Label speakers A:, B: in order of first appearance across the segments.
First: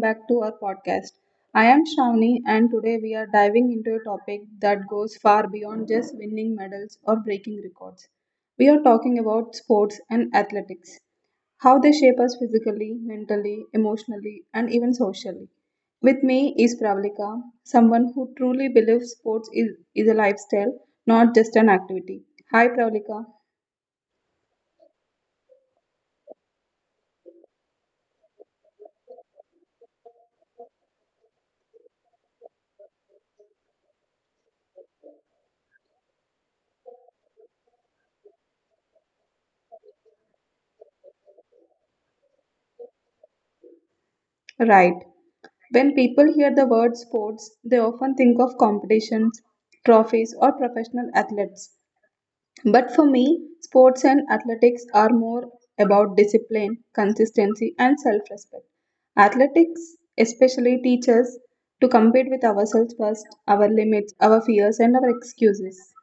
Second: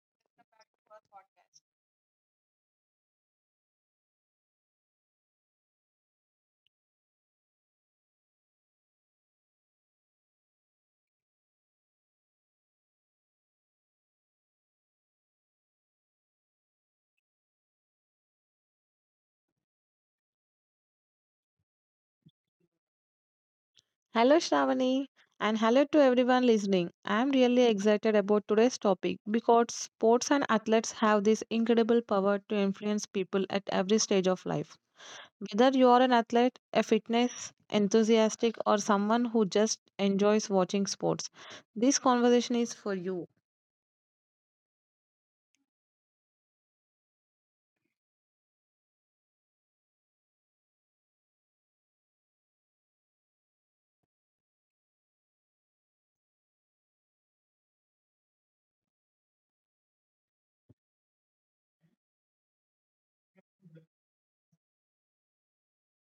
A: back to our podcast. I am Shravani and today we are diving into a topic that goes far beyond just winning medals or breaking records. We are talking about sports and athletics, how they shape us physically, mentally, emotionally, and even socially. With me is Pravalika, someone who truly believes sports is a lifestyle, not just an activity. Hi Pravalika.
B: Hello, Shravani, and hello to everyone listening. I am really excited about today's topic because sports and athletes have this incredible power to influence people at every stage of life. Whether you are an athlete, a fitness enthusiastic, or someone who just enjoys watching sports, this conversation is for you.
A: Right. When people hear the word sports, they often think of competitions, trophies, or professional athletes. But for me, sports and athletics are more about discipline, consistency, and self respect. Athletics especially teaches to compete with ourselves first, our limits, our fears, and our excuses.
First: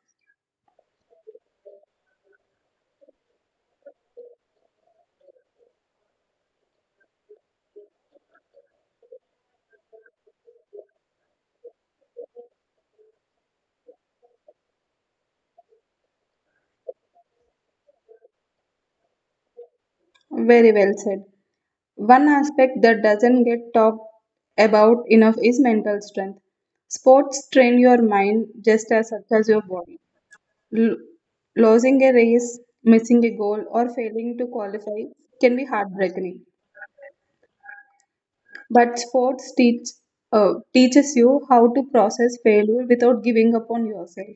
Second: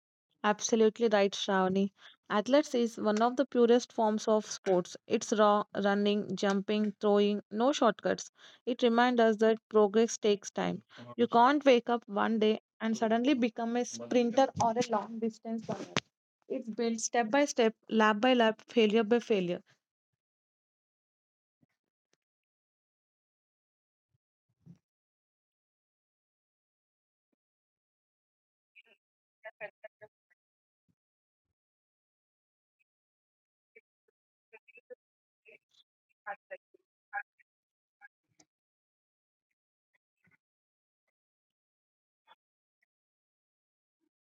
B: Absolutely right, Shravani. Athletics is one of the purest forms of sports. It's raw, running, jumping, throwing, no shortcuts. It reminds us that progress takes time. You can't wake up one day and suddenly become a sprinter or a long distance runner. It's built step by step, lap by lap, failure by failure.
A: Very well said. One aspect that doesn't get talked about enough is mental strength. Sports train your mind just as much as your body. L- Losing a race, missing a goal, or failing to qualify can be heartbreaking. But sports teach teaches you how to process failure without giving up on yourself.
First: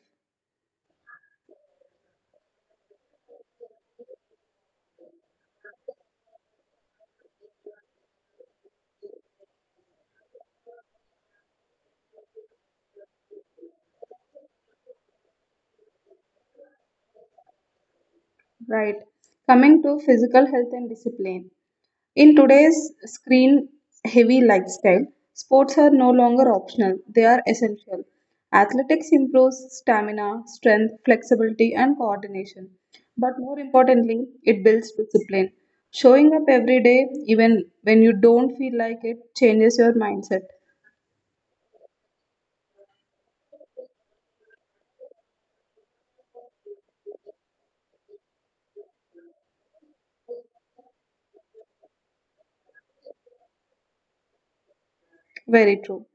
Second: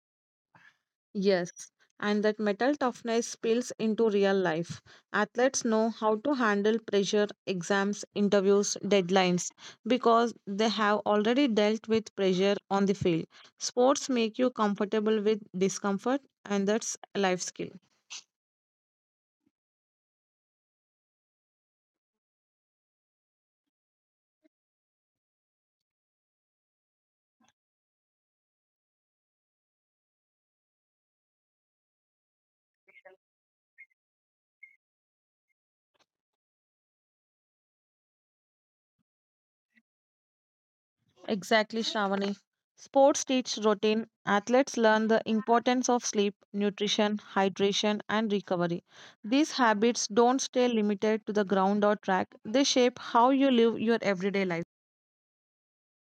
B: Yes, and that metal toughness spills into real life. Athletes know how to handle pressure, exams, interviews, deadlines because they have already dealt with pressure on the field. Sports make you comfortable with discomfort, and that's a life skill.
A: Right. Coming to physical health and discipline. In today's screen heavy lifestyle, sports are no longer optional, they are essential. Athletics improves stamina, strength, flexibility, and coordination. But more importantly, it builds discipline. Showing up every day, even when you don't feel like it, changes your mindset.
B: Exactly, Shravani. Sports teach routine. Athletes learn the importance of sleep, nutrition, hydration, and recovery. These habits don't stay limited to the ground or track. They shape how you live your everyday life.
A: Very true.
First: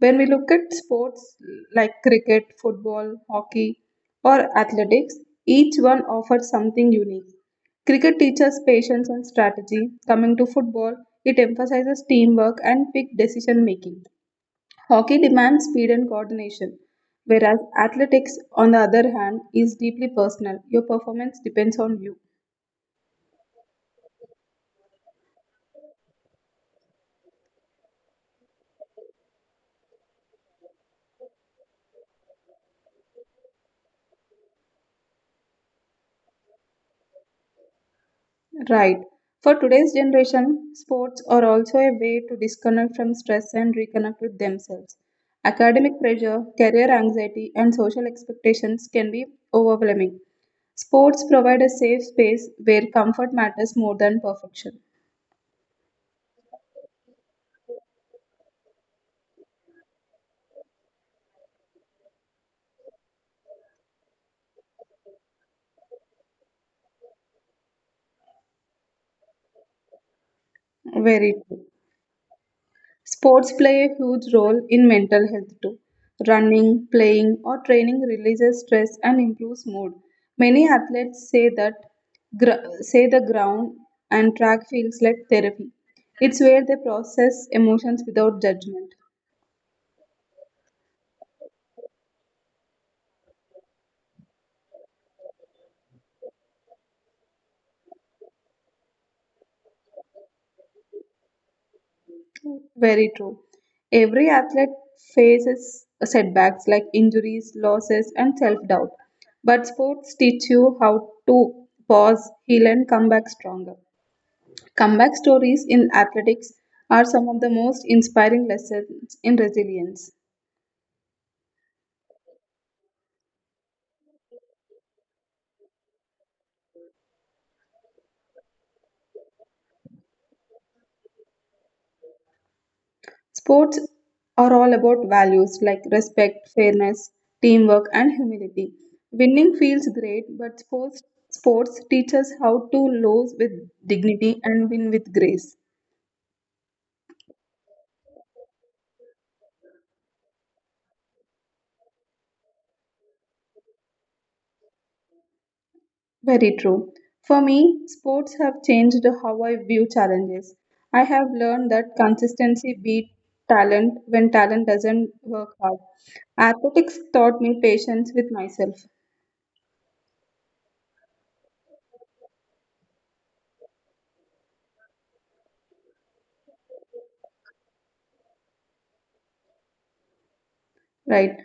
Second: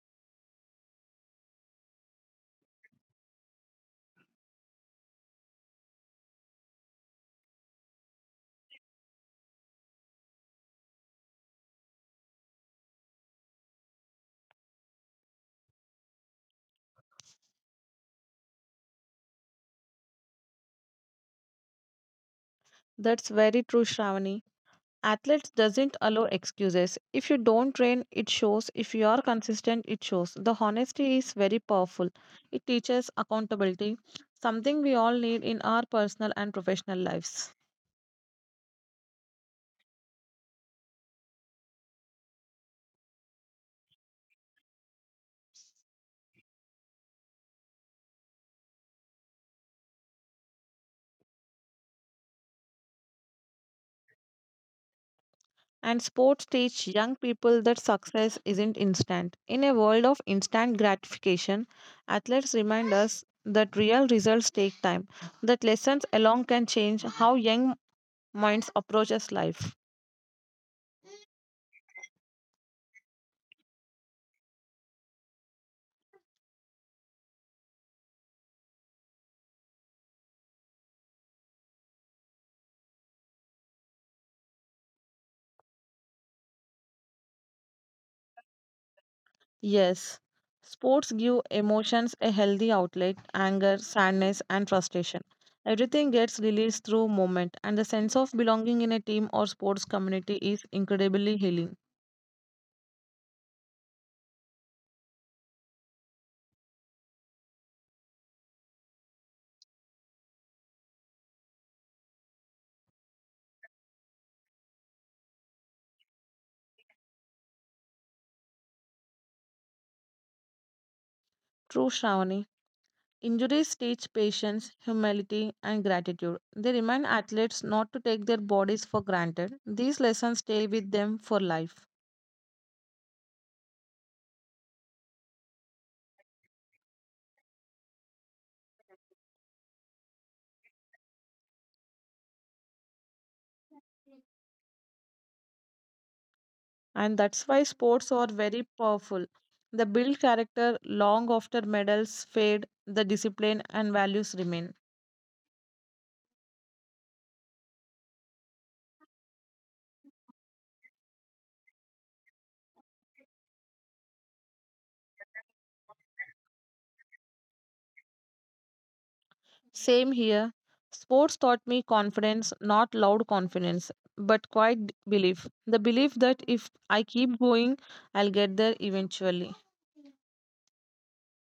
A: When we look at sports like cricket, football, hockey, or athletics, each one offers something unique. Cricket teaches patience and strategy. Coming to football, it emphasizes teamwork and quick decision making. Hockey demands speed and coordination, whereas athletics, on the other hand, is deeply personal. Your performance depends on you.
B: That's very true, Shravani. Athletes doesn't allow excuses. If you don't train, it shows. If you are consistent, it shows. The honesty is very powerful. It teaches accountability, something we all need in our personal and professional lives.
A: Right. For today's generation, sports are also a way to disconnect from stress and reconnect with themselves. Academic pressure, career anxiety, and social expectations can be overwhelming. Sports provide a safe space where comfort matters more than perfection.
B: And sports teach young people that success isn't instant. In a world of instant gratification, athletes remind us that real results take time, that lessons alone can change how young minds approaches life.
A: Very true. Sports play a huge role in mental health too. Running, playing, or training releases stress and improves mood. Many athletes say that gr- say the ground and track feels like therapy. It's where they process emotions without judgment.
B: Yes, sports give emotions a healthy outlet, anger, sadness, and frustration. Everything gets released through movement, and the sense of belonging in a team or sports community is incredibly healing.
A: Very true. Every athlete faces setbacks like injuries, losses, and self-doubt. But sports teach you how to pause, heal, and come back stronger. Comeback stories in athletics are some of the most inspiring lessons in resilience.
B: True, Shravani. Injuries teach patience, humility, and gratitude. They remind athletes not to take their bodies for granted. These lessons stay with them for life.
A: Sports are all about values like respect, fairness, teamwork, and humility. Winning feels great, but sports teach us how to lose with dignity and win with grace.
B: And that's why sports are very powerful. They build character long after medals fade, the discipline and values remain.
A: Very true. For me, sports have changed how I view challenges. I have learned that consistency beat talent when talent doesn't work hard. Athletics taught me patience with myself,
B: Same here. Sports taught me confidence, not loud confidence, but quiet belief. The belief that if I keep going, I'll get there eventually.
A: right?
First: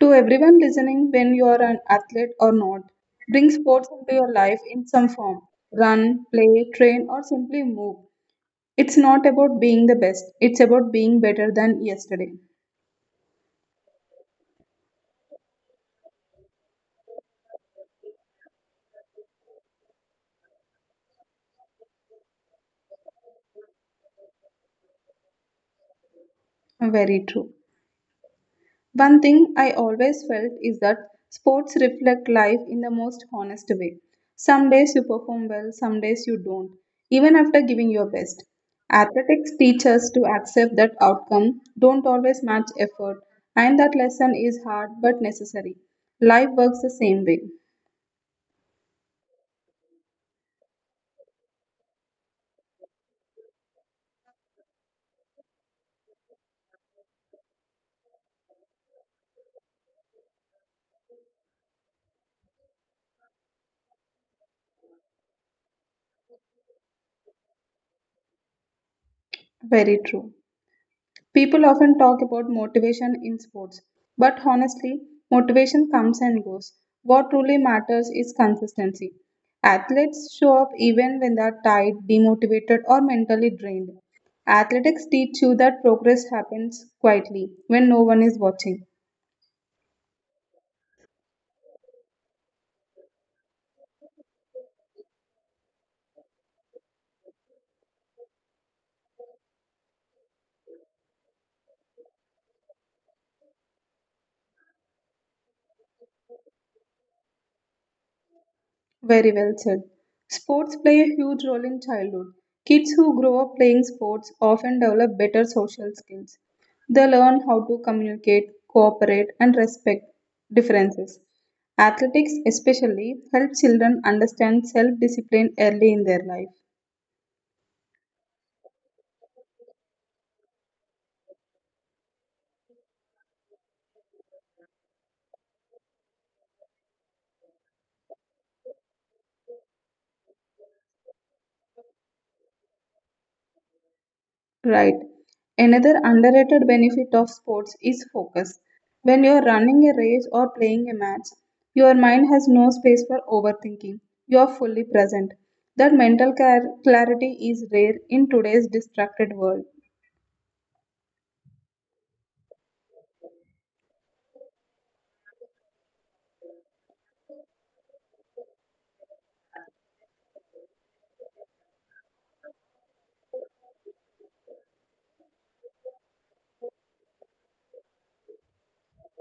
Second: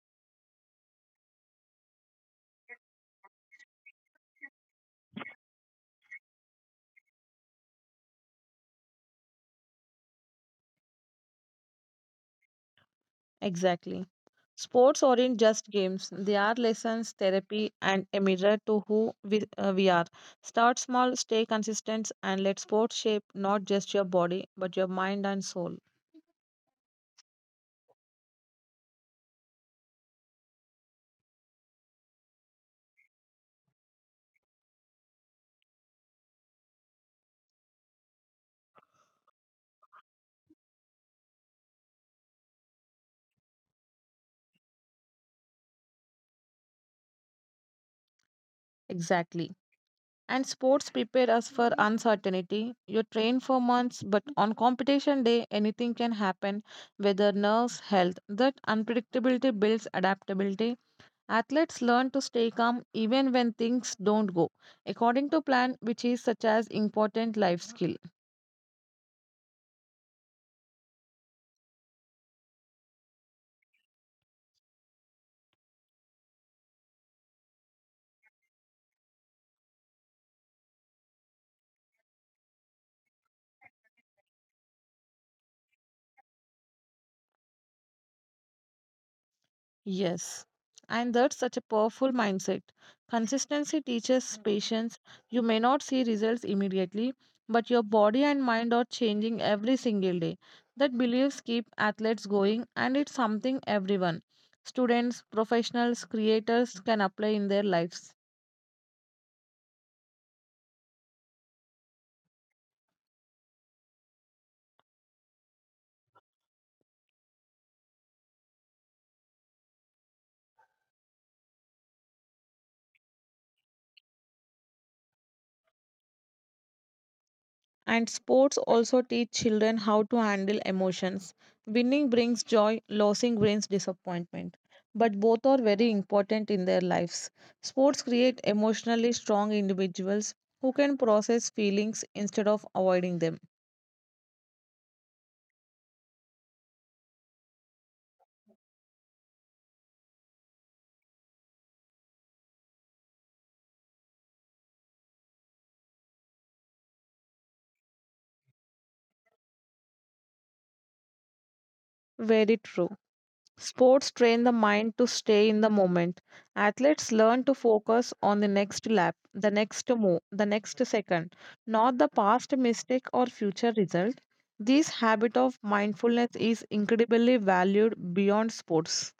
A: To everyone listening, when you are an athlete or not, bring sports into your life in some form. Run, play, train, or simply move. It's not about being the best, it's about being better than yesterday.
B: Exactly. Sports aren't just games, they are lessons, therapy, and a mirror to who we are. Start small, stay consistent, and let sports shape not just your body, but your mind and soul.
A: Very true. One thing I always felt is that sports reflect life in the most honest way. Some days you perform well, some days you don't, even after giving your best. Athletics teach us to accept that outcome don't always match effort, and that lesson is hard but necessary. Life works the same way.
B: Exactly. And sports prepare us for uncertainty. You train for months, but on competition day, anything can happen, whether nerves, health. That unpredictability builds adaptability. Athletes learn to stay calm even when things don't go according to plan, which is such as important life skill.
A: Very true. People often talk about motivation in sports, but honestly, motivation comes and goes. What truly matters is consistency. Athletes show up even when they are tired, demotivated, or mentally drained. Athletics teach you that progress happens quietly when no one is watching.
B: Yes, and that's such a powerful mindset. Consistency teaches patience. You may not see results immediately, but your body and mind are changing every single day. That beliefs keep athletes going, and it's something everyone, students, professionals, creators, can apply in their lives.
A: Very well said. Sports play a huge role in childhood. Kids who grow up playing sports often develop better social skills. They learn how to communicate, cooperate, and respect differences. Athletics, especially, help children understand self discipline early in their life.
B: And sports also teach children how to handle emotions. Winning brings joy, losing brings disappointment. But both are very important in their lives. Sports create emotionally strong individuals who can process feelings instead of avoiding them.
A: Right. Another underrated benefit of sports is focus. When you're running a race or playing a match, your mind has no space for overthinking. You're fully present. That clarity is rare in today's distracted world.
B: Very true. Sports train the mind to stay in the moment. Athletes learn to focus on the next lap, the next move, the next second, not the past mistake or future result. This habit of mindfulness is incredibly valued beyond sports.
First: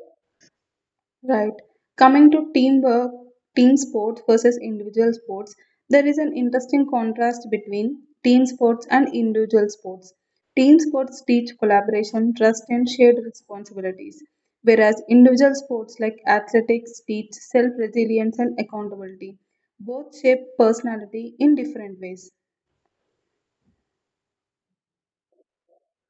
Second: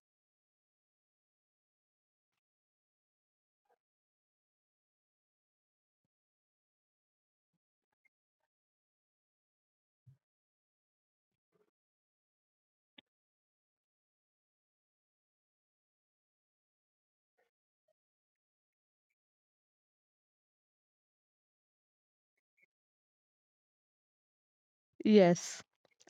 A: Right. Coming to teamwork, team sports versus individual sports, there is an interesting contrast between team sports and individual sports. Team sports teach collaboration, trust, and shared responsibilities, whereas individual sports like athletics teach self resilience and accountability. Both shape personality in different ways.
B: Yes.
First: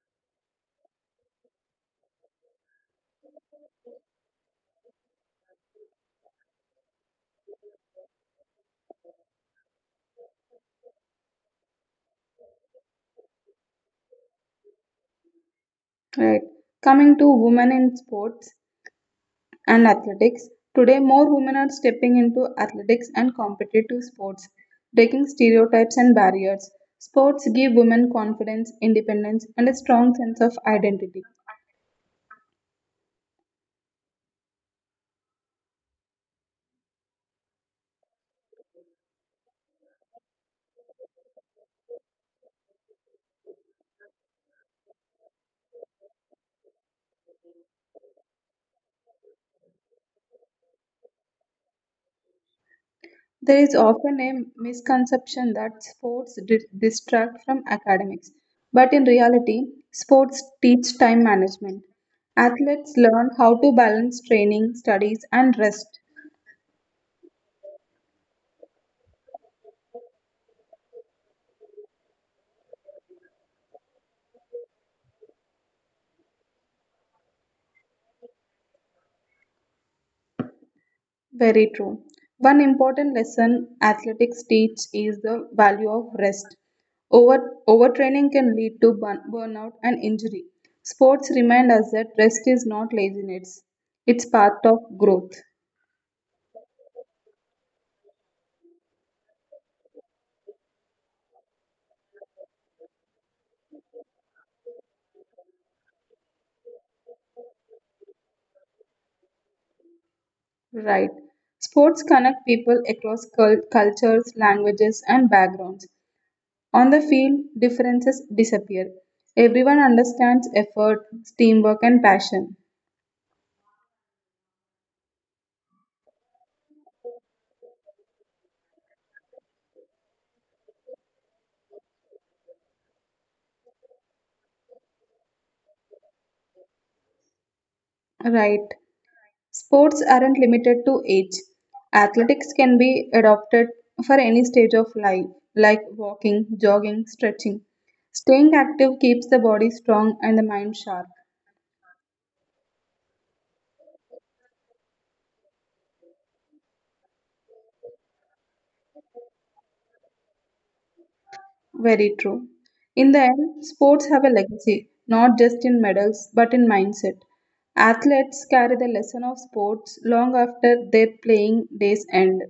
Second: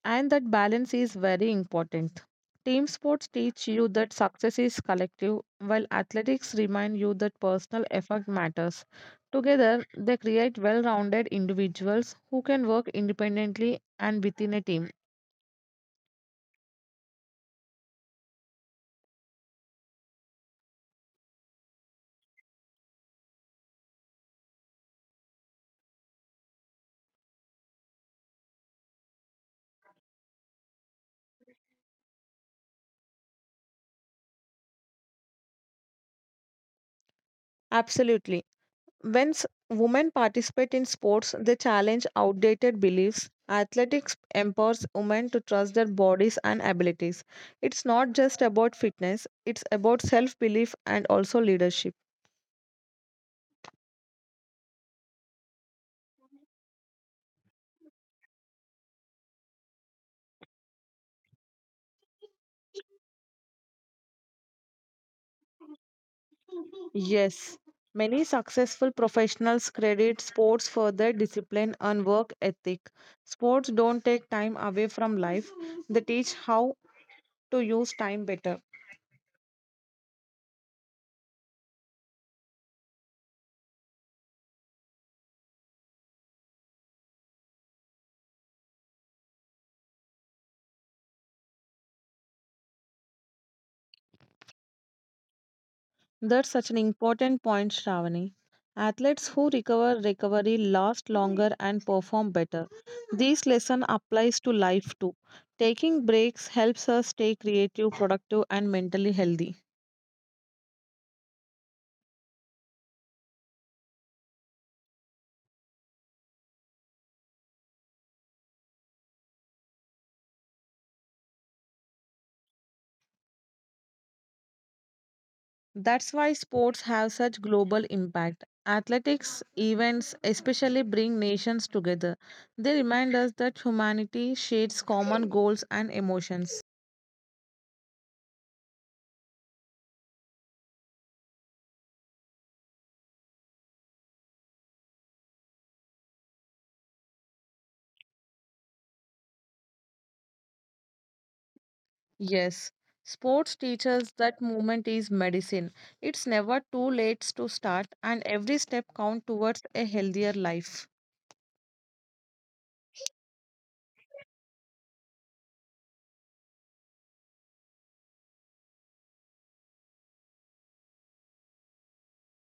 B: And that balance is very important. Team sports teach you that success is collective, while athletics remind you that personal effort matters. Together, they create well rounded individuals who can work independently and within a team.
A: Right. Coming to women in sports, and athletics. Today, more women are stepping into athletics and competitive sports, breaking stereotypes and barriers. Sports give women confidence, independence, and a strong sense of identity.
B: Absolutely. When women participate in sports, they challenge outdated beliefs. Athletics empowers women to trust their bodies and abilities. It's not just about fitness, it's about self belief and also leadership.
A: There is often a misconception that distract from academics, but in reality, sports teach time management. Athletes learn how to balance training, studies, and rest.
B: Yes, many successful professionals credit sports for their discipline and work ethic. Sports don't take time away from life, they teach how to use time better.
A: Very true. One important lesson athletics teach is the value of rest. Over, Overtraining can lead to burnout and injury. Sports remind us that rest is not laziness, it's part of growth.
B: That's such an important point, Shravani. Athletes who recover recovery last longer and perform better. This lesson applies to life too. Taking breaks helps us stay creative, productive, and mentally healthy.
A: Right. Sports connect people across cultures, languages, and backgrounds. On the field, differences disappear. Everyone understands effort, teamwork, and passion.
B: That's why sports have such global impact. Athletics events especially bring nations together. They remind us that humanity shares common goals and emotions.
A: Right. Sports aren't limited to age. Athletics can be adopted for any stage of life, like walking, jogging, stretching. Staying active keeps the body strong and the mind sharp.
B: Yes, sports teaches that movement is medicine. It's never too late to start and every step counts towards a healthier life.
A: Very true. In the end, sports have a legacy, not just in medals, but in mindset. Athletes carry the lesson of sports long after their playing days end.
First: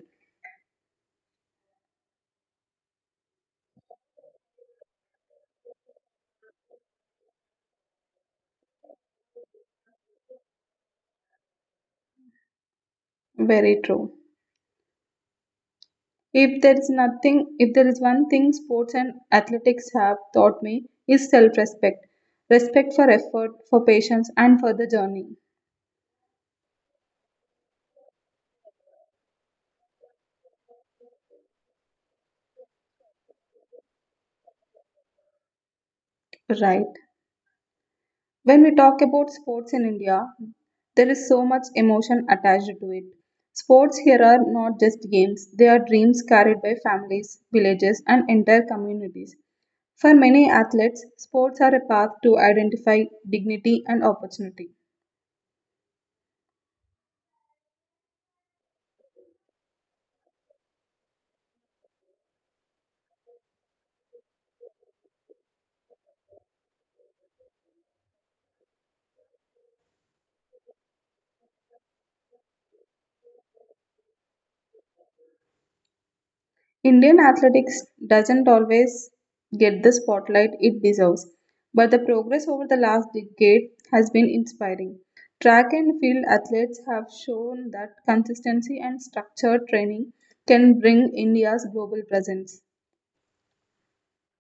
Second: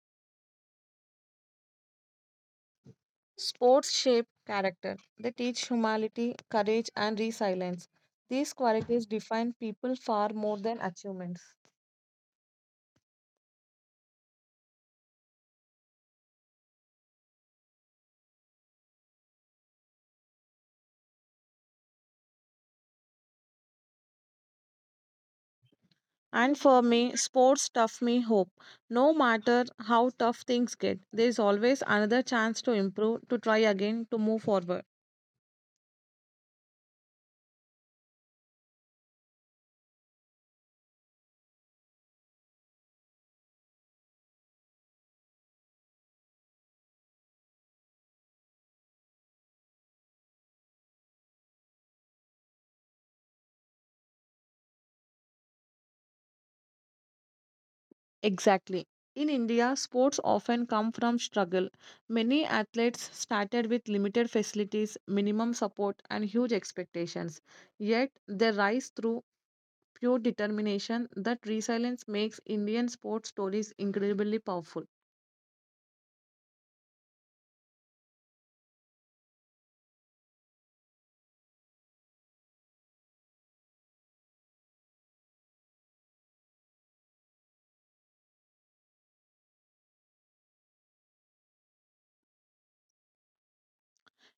B: Sports shape character. They teach humility, courage and resilience. These qualities define people far more than achievements.
A: Very true. If there is one thing sports and athletics have taught me is self-respect, respect for effort, for patience, and for the journey.
B: And for me, sports tough me hope. No matter how tough things get, there is always another chance to improve, to try again, to move forward.
A: Right. When we talk about sports in India, there is so much emotion attached to it. Sports here are not just games; they are dreams carried by families, villages, and entire communities. For many athletes, sports are a path to identify dignity and opportunity.
B: Exactly. In India, sports often come from struggle. Many athletes started with limited facilities, minimum support, and huge expectations. Yet, they rise through pure determination. That resilience makes Indian sports stories incredibly powerful.
A: Indian athletics doesn't always get the spotlight it deserves, but the progress over the last decade has been inspiring. Track and field athletes have shown that consistency and structured training can bring India's global presence.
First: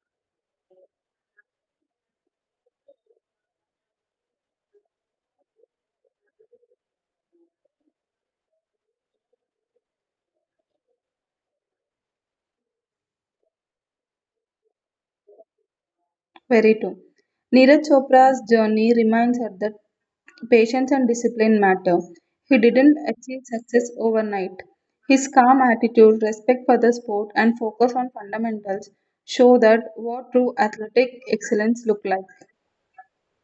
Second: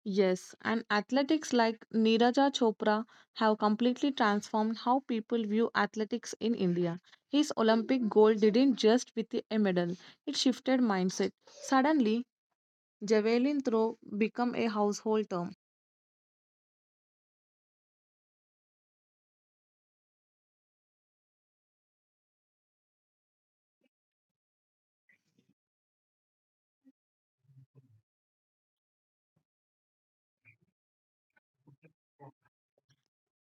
B: Yes, and athletics like Niraja Chopra have completely transformed how people view athletics in India. His Olympic gold didn't just with a medal, it shifted mindset. Suddenly, javelin throw became a household term.
A: Very true. Neeraj Chopra's journey reminds us that patience and discipline matter. He didn't achieve success overnight. His calm attitude, respect for the sport, and focus on fundamentals show that what true athletic excellence look like.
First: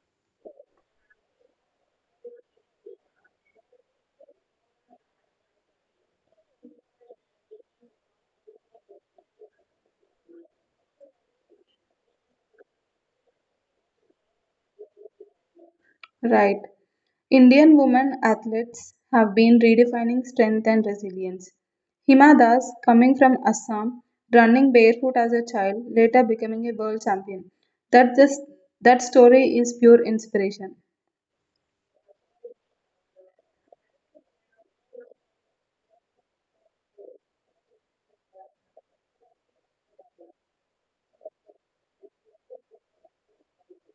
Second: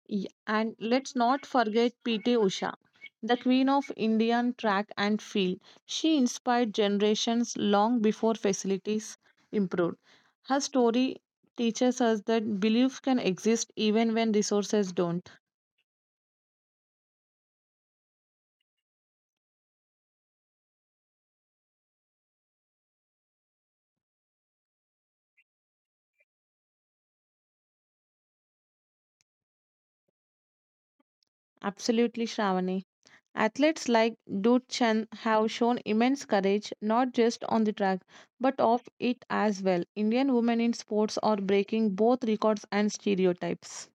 B: Yeah, and let's not forget PT Usha, the queen of Indian track and field. She inspired generations long before facilities improved. Her story teaches us that beliefs can exist even when resources don't.
A: Right. Indian women athletes have been redefining strength and resilience. Hima Das, coming from Assam, running barefoot as a child, later becoming a world champion. That just that story is pure inspiration.
B: Absolutely, Shravani. Athletes like Dut Chand have shown immense courage not just on the track but off it as well. Indian women in sports are breaking both records and stereotypes.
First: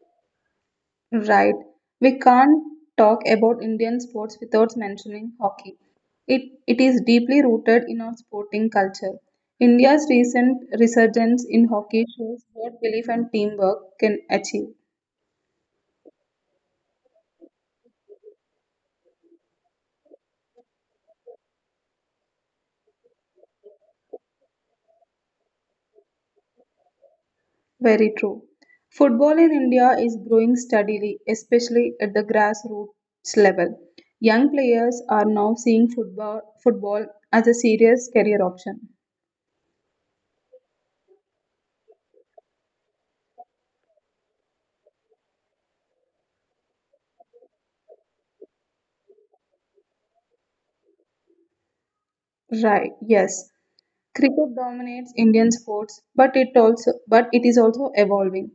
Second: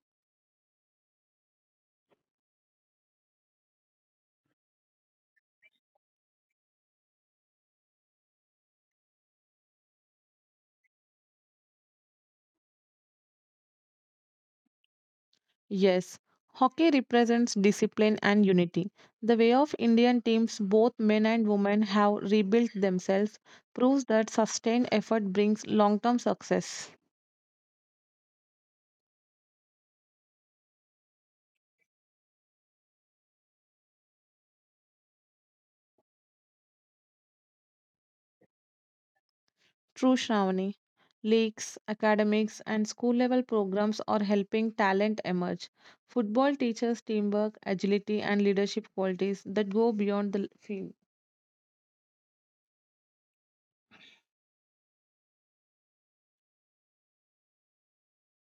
A: Right. We can't talk about Indian sports without mentioning hockey. It is deeply rooted in our sporting culture. India's recent resurgence in hockey shows what belief and teamwork can achieve.
B: Yes, hockey represents discipline and unity. The way of Indian teams, both men and women, have rebuilt themselves proves that sustained effort brings long term success.
A: Very true. Football in India is growing steadily, especially at the grassroots level. Young players are now seeing football as a serious career option.
B: True, Shravani. Leagues, academics, and school level programs are helping talent emerge. Football teaches teamwork, agility, and leadership qualities that go beyond the field.
A: Right, yes. Cricket dominates Indian sports, but it is also evolving.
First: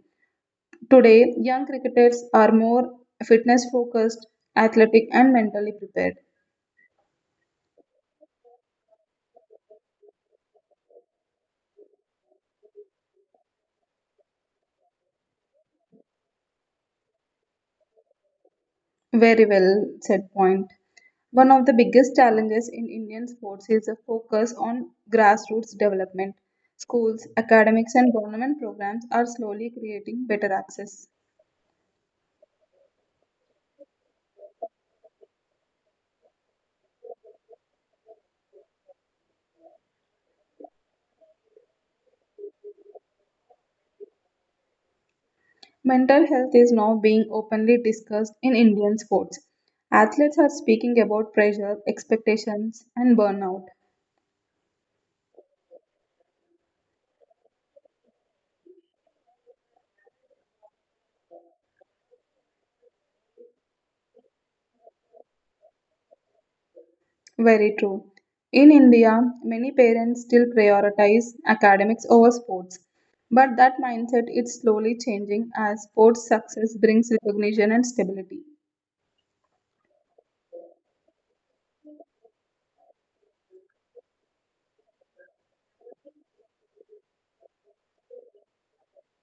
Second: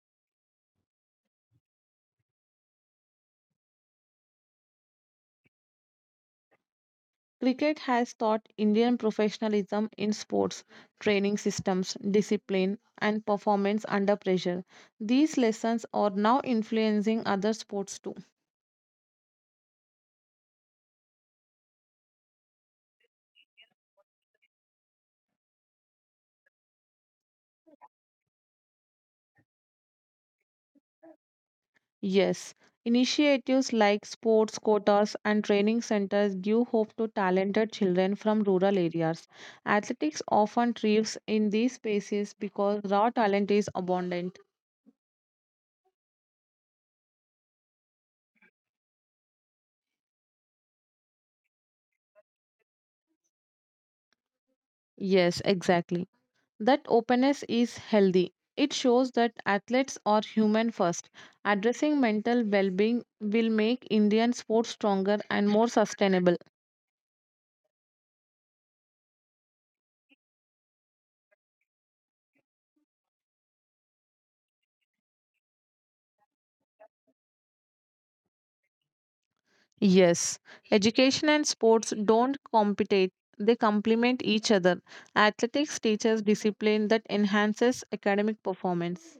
A: Today, young cricketers are more fitness focused, athletic and mentally prepared.
B: Cricket has taught Indian professionalism in sports, training systems, discipline, and performance under pressure. These lessons are now influencing other sports too.
A: Very well said point. One of the biggest challenges in Indian sports is the focus on grassroots development. Schools, academics, and government programs are slowly creating better access.
B: Yes, initiatives like sports quotas and training centers give hope to talented children from rural areas. Athletics often thrives in these spaces because raw talent is abundant.
A: Mental health is now being openly discussed in Indian sports. Athletes are speaking about pressure, expectations, and burnout.
B: Yes, exactly. That openness is healthy. It shows that athletes are human first. Addressing mental well being will make Indian sports stronger and more sustainable.
A: Very true. In India, many parents still prioritize academics over sports. But that mindset is slowly changing as sports success brings recognition and stability.
B: Yes, education and sports don't compete, they complement each other. Athletics teaches discipline that enhances academic performance.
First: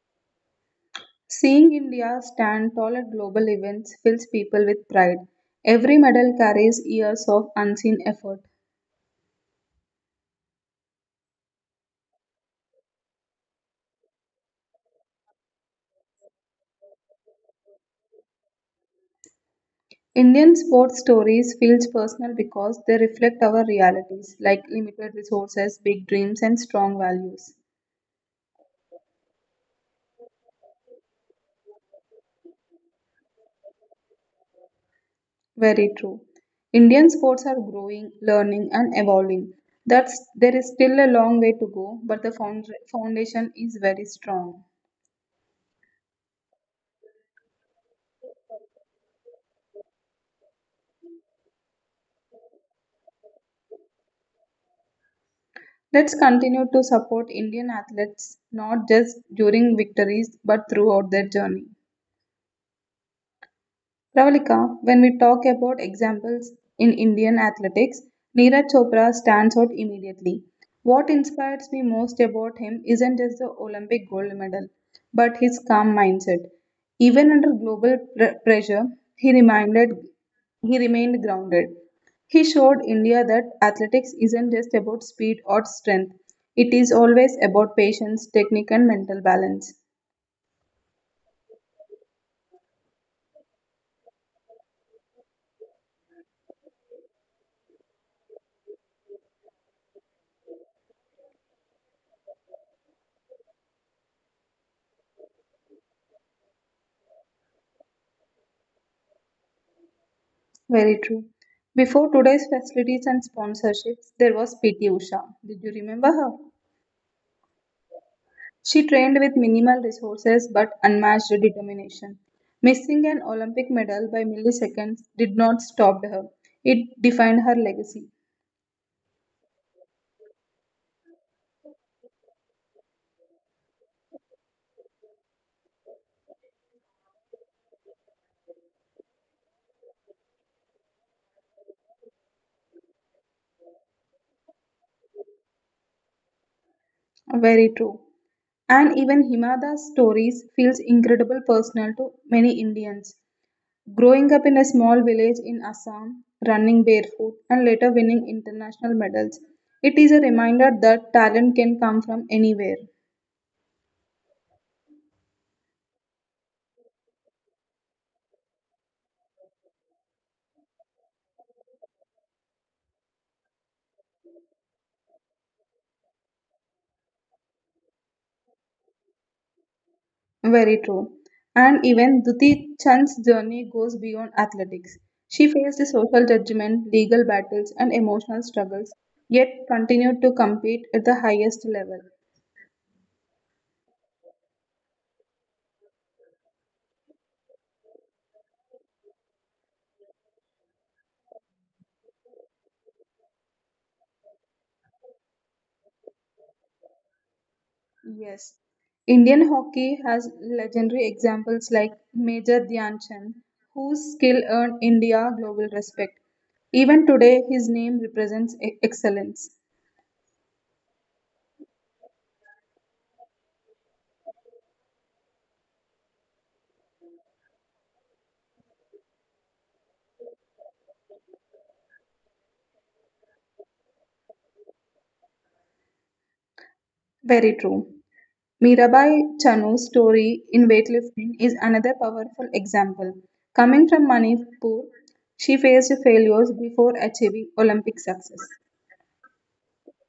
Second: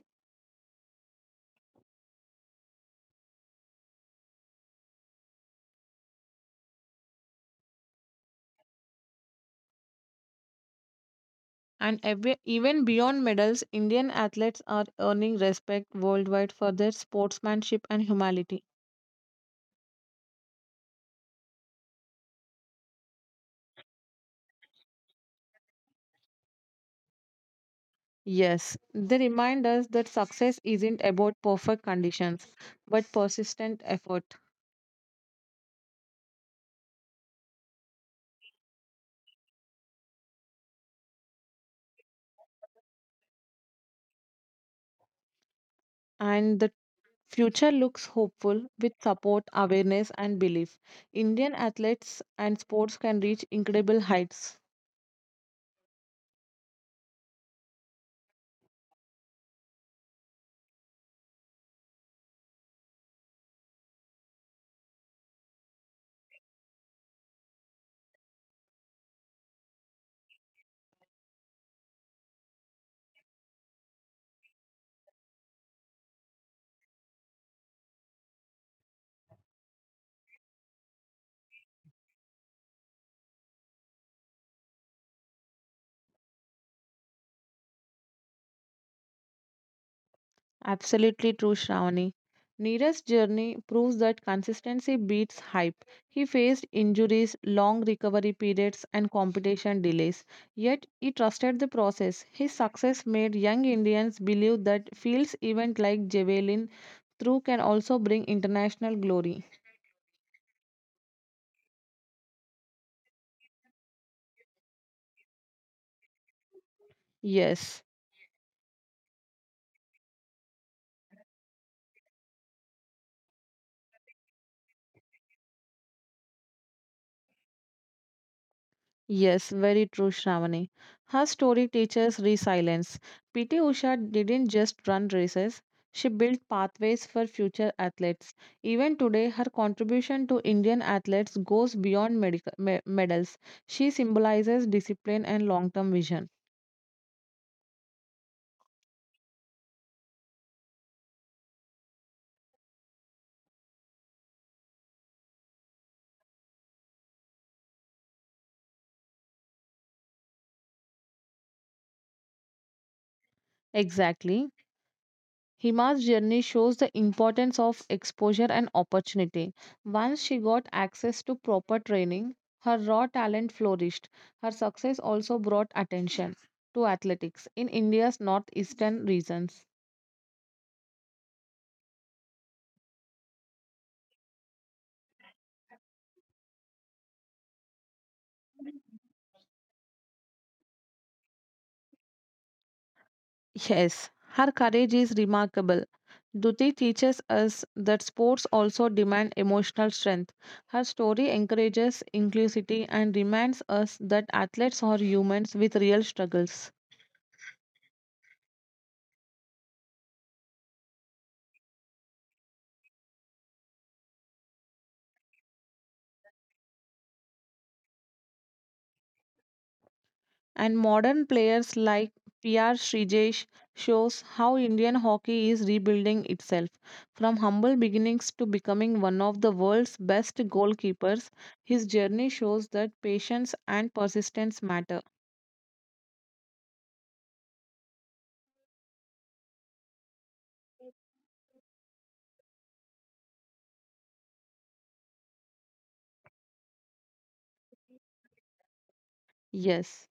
A: Seeing India stand tall at global events fills people with pride. Every medal carries years of unseen effort.
B: And even beyond medals, Indian athletes are earning respect worldwide for their sportsmanship and humanity.
A: Indian sports stories feels personal because they reflect our realities like limited resources, big dreams and strong values.
B: Yes, they remind us that success isn't about perfect conditions, but persistent effort.
A: Very true. Indian sports are growing, learning and evolving. That's there is still a long way to go, but the foundation is very strong.
B: And the future looks hopeful with support, awareness, and belief. Indian athletes and sports can reach incredible heights.
A: Let's continue to support Indian athletes not just during victories but throughout their journey. Pravalika, when we talk about examples in Indian athletics, Neeraj Chopra stands out immediately. What inspires me most about him isn't just the Olympic gold medal, but his calm mindset. Even under pressure, he reminded he remained grounded. He showed India that athletics isn't just about speed or strength. It is always about patience, technique and mental balance.
B: Absolutely true, Shravani. Neeraj's journey proves that consistency beats hype. He faced injuries, long recovery periods, and competition delays. Yet he trusted the process. His success made young Indians believe that fields event like javelin throw can also bring international glory.
A: Very true. Before today's facilities and sponsorships, there was PT Usha. Did you remember her?
B: Yes.
A: She trained with minimal resources but unmatched determination. Missing an Olympic medal by milliseconds did not stop her. It defined her legacy.
B: Yes, very true, Shravani. Her story teaches resilience. PT Usha didn't just run races, she built pathways for future athletes. Even today, her contribution to Indian athletes goes beyond medals. She symbolizes discipline and long term vision.
A: Very true. And even Himada's stories feels incredible personal to many Indians. Growing up in a small village in Assam, running barefoot, and later winning international medals, it is a reminder that talent can come from anywhere.
B: Exactly. Hima's journey shows the importance of exposure and opportunity. Once she got access to proper training, her raw talent flourished. Her success also brought attention to athletics in India's northeastern regions.
A: Very true. And even Duti Chand's journey goes beyond athletics. She faced social judgment, legal battles, and emotional struggles, yet continued to compete at the highest level.
B: Yes, her courage is remarkable. Duti teaches us that sports also demand emotional strength. Her story encourages inclusivity and reminds us that athletes are humans with real struggles.
A: Yes. Indian hockey has legendary examples like Major Dhyan Chand, whose skill earned India global respect. Even today, his name represents excellence.
B: And modern players like PR Srijesh shows how Indian hockey is rebuilding itself. From humble beginnings to becoming one of the world's best goalkeepers, his journey shows that patience and persistence matter.
A: Very true. Mirabai Chanu's story in weightlifting is another powerful example. Coming from Manipur, she faced failures before achieving Olympic success.
B: Yes.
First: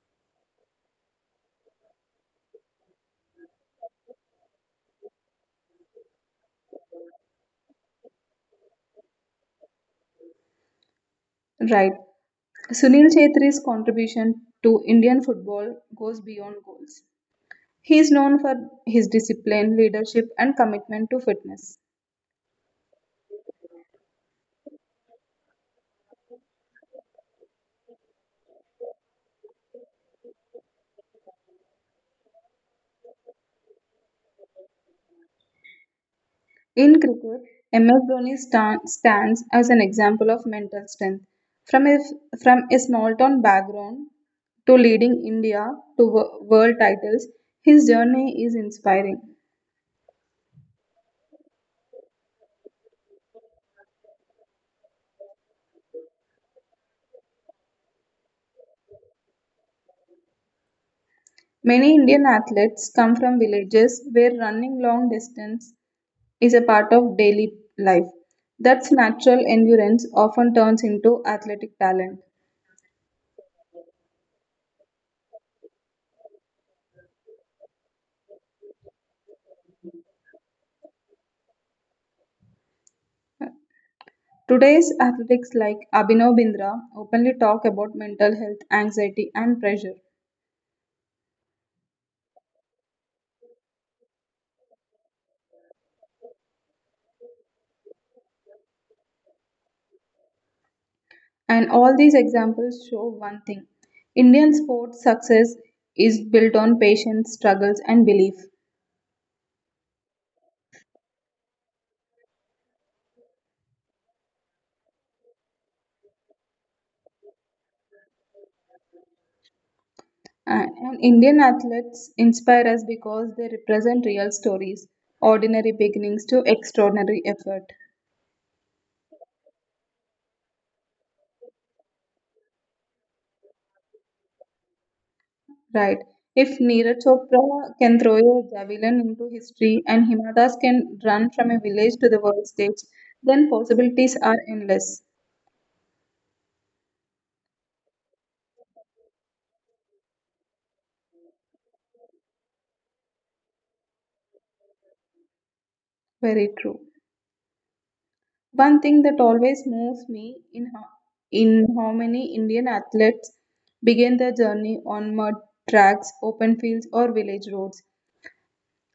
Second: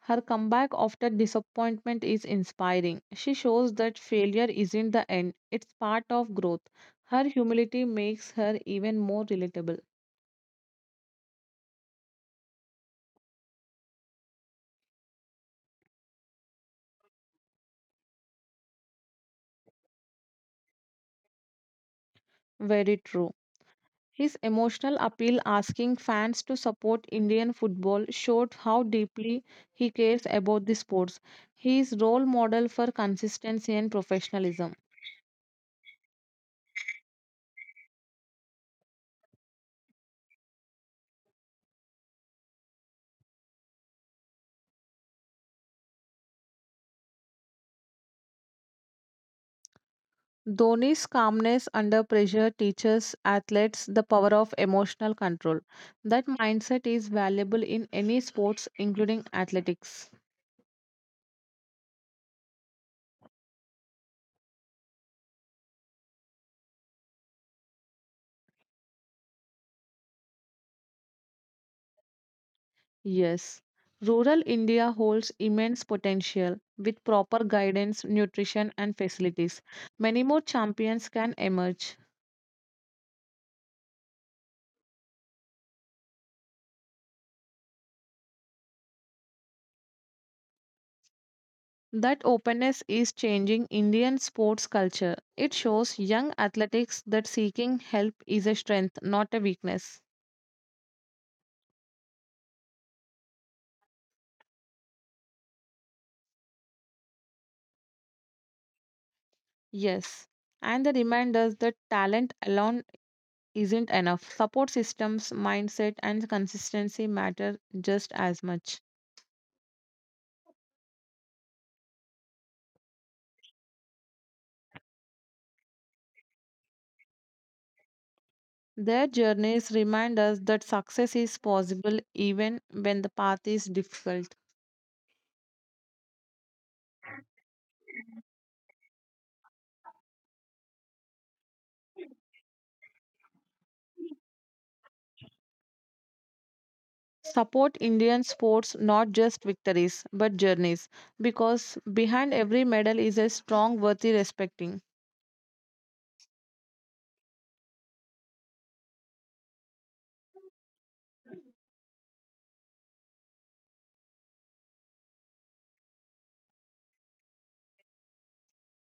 B: Her comeback after disappointment is inspiring. She shows that failure isn't the end, it's part of growth. Her humility makes her even more relatable.
A: Right. Sunil Chhetri's contribution to Indian football goes beyond goals. He is known for his discipline, leadership, and commitment to fitness.
B: Very true. His emotional appeal asking fans to support Indian football showed how deeply he cares about the sports. He is role model for consistency and professionalism.
A: In cricket, MS Dhoni stands as an example of mental strength. From a, from a small town background to leading India to world titles, his journey is inspiring.
B: Dhoni's calmness under pressure teaches athletes the power of emotional control. That mindset is valuable in any sports including athletics.
A: Many Indian athletes come from villages where running long distance is a part of daily life. That's natural endurance often turns into athletic talent.
B: Yes. Rural India holds immense potential with proper guidance, nutrition and facilities. Many more champions can emerge.
A: Today's athletes like Abhinav Bindra openly talk about mental health, anxiety, and pressure.
B: That openness is changing Indian sports culture. It shows young athletics that seeking help is a strength, not a weakness.
A: And all these examples show one thing Indian sports success is built on patience, struggles, and belief.
B: Yes. And the reminders that talent alone isn't enough. Support systems, mindset, and consistency matter just as much.
A: And Indian athletes inspire us because they represent real stories, ordinary beginnings to extraordinary effort.
B: Their journeys remind us that success is possible even when the path is difficult.
A: Right. If Neeraj Chopra can throw a javelin into history and Hima Das can run from a village to the world stage, then possibilities are endless.
B: Support Indian sports not just victories but journeys because behind every medal is a strong worthy respecting.
A: Very true. One thing that always moves me in how many Indian athletes begin their journey on mud tracks, open fields, or village roads.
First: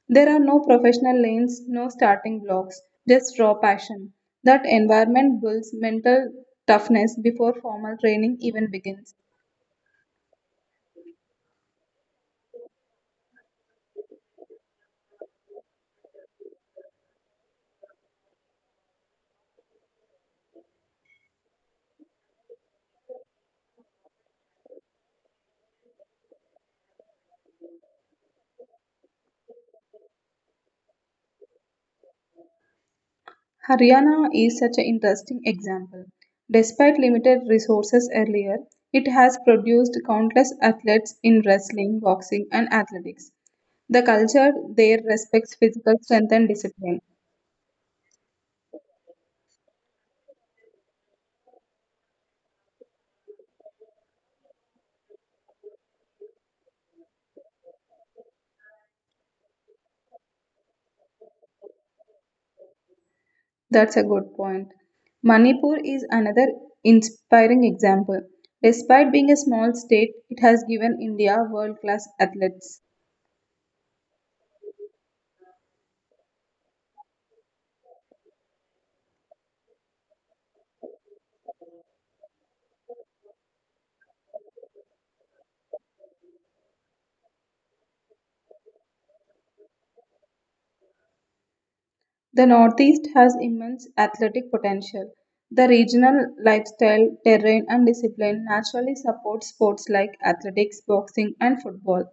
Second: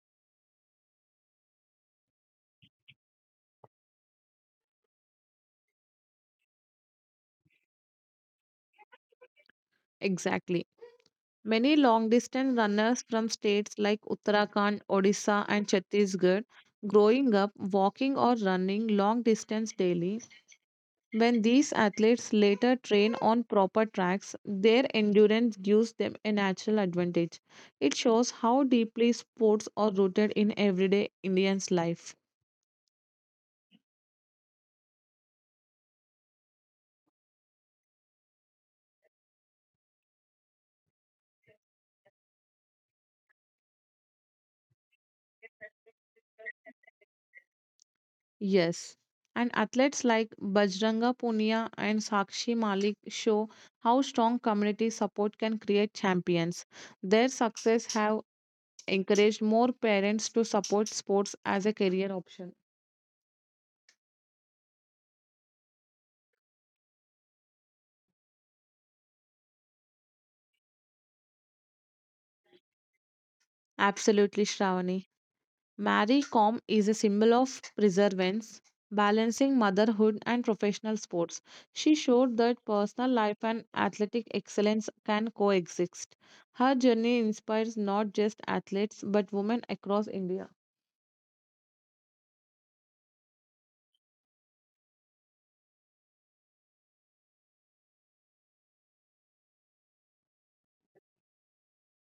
A: There are no professional lanes, no starting blocks, just raw passion. That environment builds mental toughness before formal training even begins.
B: Exactly. Many long distance runners from states like Uttarakhand, Odisha, and Chhattisgarh growing up walking or running long distance daily. When these athletes later train on proper tracks, their endurance gives them a natural advantage. It shows how deeply sports are rooted in everyday Indians' life.
A: Haryana is such an interesting example. Despite limited resources earlier, it has produced countless athletes in wrestling, boxing, and athletics. The culture there respects physical strength and discipline.
B: Yes. And athletes like Bajranga Punia and Sakshi Malik show how strong community support can create champions. Their success have encouraged more parents to support sports as a career option.
A: That's a good point. Manipur is another inspiring example. Despite being a small state, it has given India world class athletes.
B: Absolutely, Shravani. Marie Kom is a symbol of perseverance, balancing motherhood and professional sports. She showed that personal life and athletic excellence can coexist. Her journey inspires not just athletes but women across India.
A: The Northeast has immense athletic potential. The regional lifestyle, terrain, and discipline naturally support sports like athletics, boxing, and football.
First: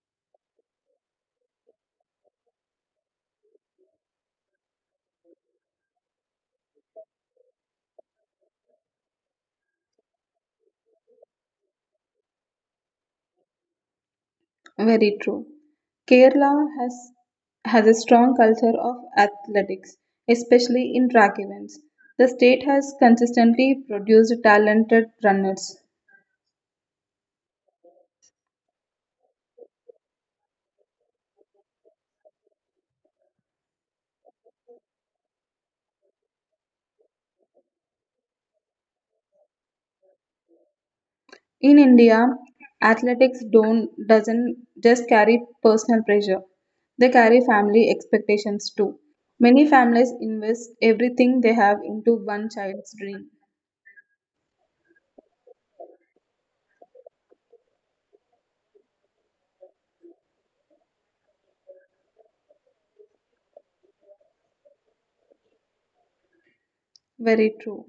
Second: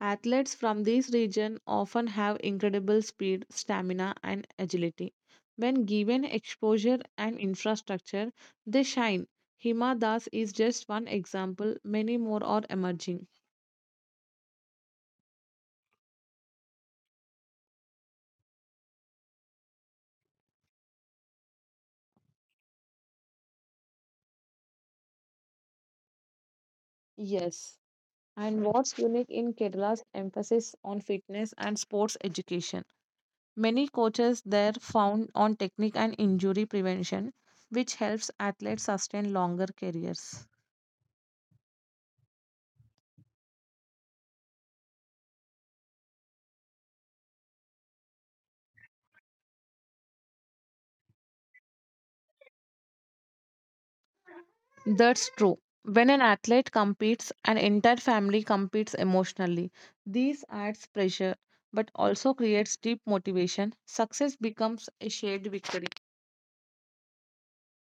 B: Athletes from this region often have incredible speed, stamina, and agility. When given exposure and infrastructure, they shine. Hima Das is just one example, many more are emerging.
A: Very true. Kerala has a strong culture of athletics, especially in track events. The state has consistently produced talented runners.
B: Yes. And what's unique in Kerala's emphasis on fitness and sports education? Many coaches there found on technique and injury prevention, which helps athletes sustain longer careers.
A: In India, athletics don't doesn't just carry personal pressure. They carry family expectations too. Many families invest everything they have into one child's dream.
B: That's true. When an athlete competes, an entire family competes emotionally. This adds pressure but also creates deep motivation. Success becomes a shared victory.
A: Very true.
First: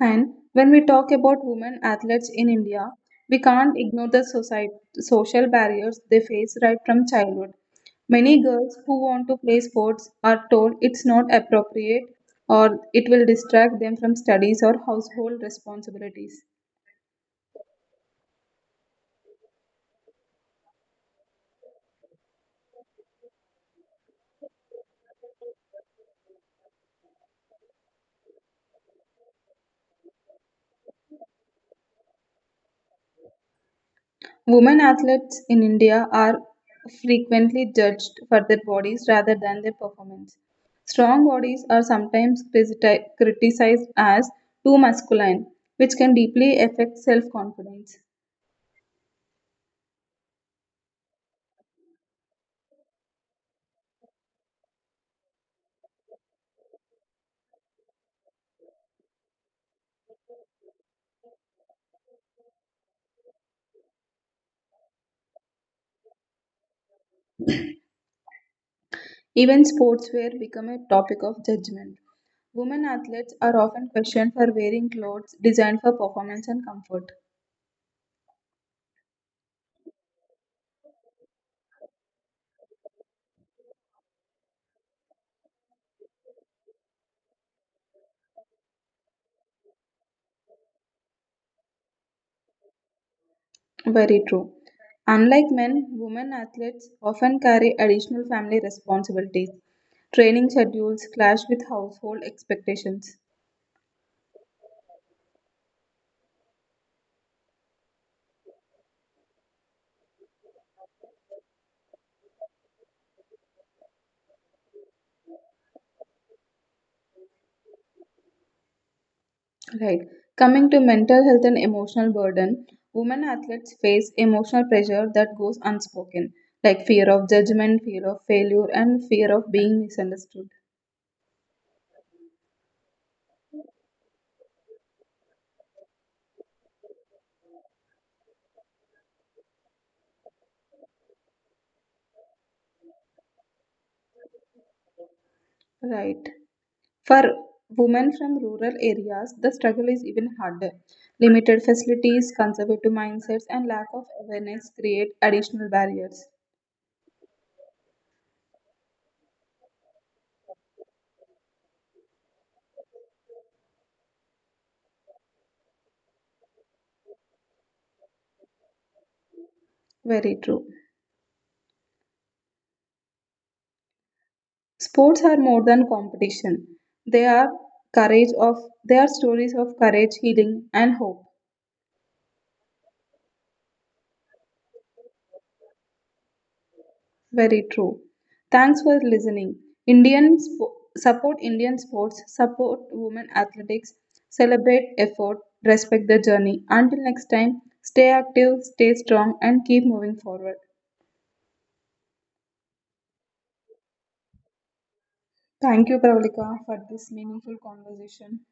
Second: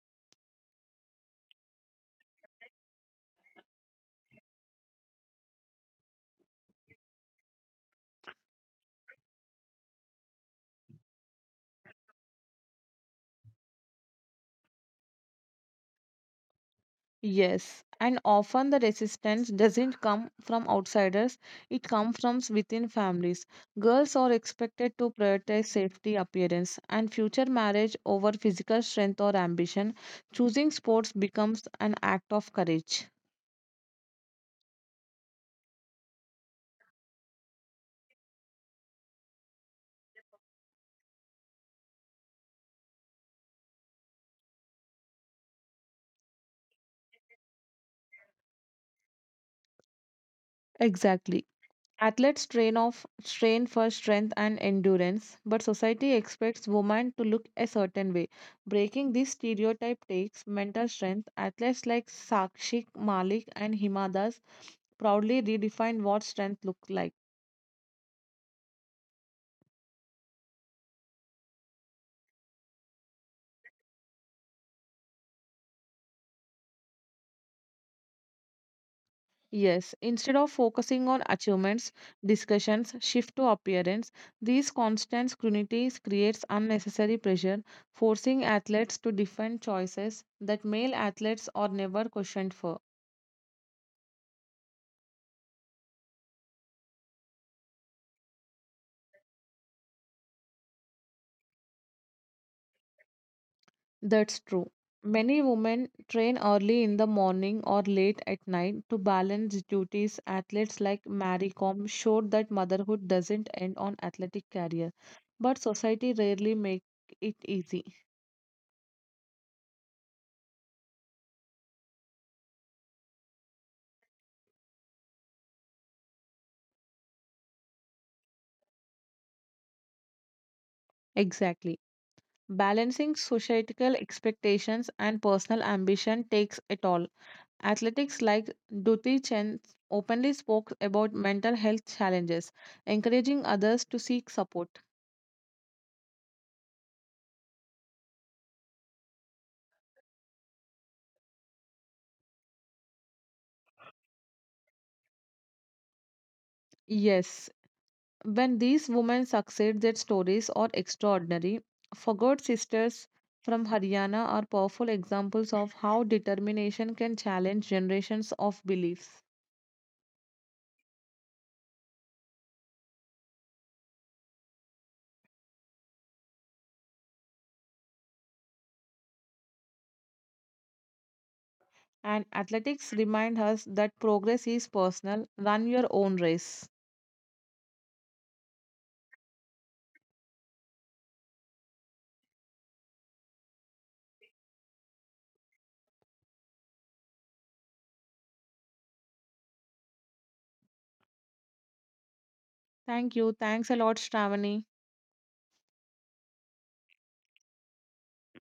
A: And when we talk about women athletes in India, we can't ignore social barriers they face right from childhood. Many girls who want to play sports are told it's not appropriate or it will distract them from studies or household responsibilities.
B: Yes, and often the resistance doesn't come from outsiders, it comes from within families. Girls are expected to prioritize safety, appearance, and future marriage over physical strength or ambition. Choosing sports becomes an act of courage.
A: Women athletes in India are frequently judged for their bodies rather than their performance. Strong bodies are sometimes criticized as too masculine, which can deeply affect self confidence.
B: Exactly. Athletes train off train for strength and endurance, but society expects women to look a certain way. Breaking this stereotype takes mental strength. Athletes like Sakshi Malik and Hima Das proudly redefined what strength looked like.
A: Even sportswear become a topic of judgment. Women athletes are often questioned for wearing clothes designed for performance and comfort.
B: Yes, instead of focusing on achievements, discussions, shift to appearance, these constant scrutinies creates unnecessary pressure, forcing athletes to defend choices that male athletes are never questioned for.
A: Very true. Unlike men, women athletes often carry additional family responsibilities. Training schedules clash with household expectations.
B: That's true. Many women train early in the morning or late at night to balance duties. Athletes like Marie Kom showed that motherhood doesn't end on athletic career, but society rarely make it easy.
A: Right. Coming to mental health and emotional burden, women athletes face emotional pressure that goes unspoken, like fear of judgment, fear of failure, and fear of being misunderstood.
B: Exactly. Balancing societal expectations and personal ambition takes it all. Athletics like Duti Chen openly spoke about mental health challenges, encouraging others to seek support.
A: Right. For women from rural areas, the struggle is even harder. Limited facilities, conservative mindsets, and lack of awareness create additional barriers.
B: Yes, when these women succeed, their stories are extraordinary. Forgot sisters from Haryana are powerful examples of how determination can challenge generations of beliefs.
A: Very true. Sports are more than competition. They are courage of they are stories of courage, healing, and hope.
B: And athletics remind us that progress is personal. Run your own race.
A: Very true. Thanks for listening. Support Indian sports, support women athletics, celebrate effort, respect the journey. Until next time, stay active, stay strong, and keep moving forward.
B: Thank you. Thanks a lot, Shravani.
A: Thank you, Pravalika, for this meaningful conversation.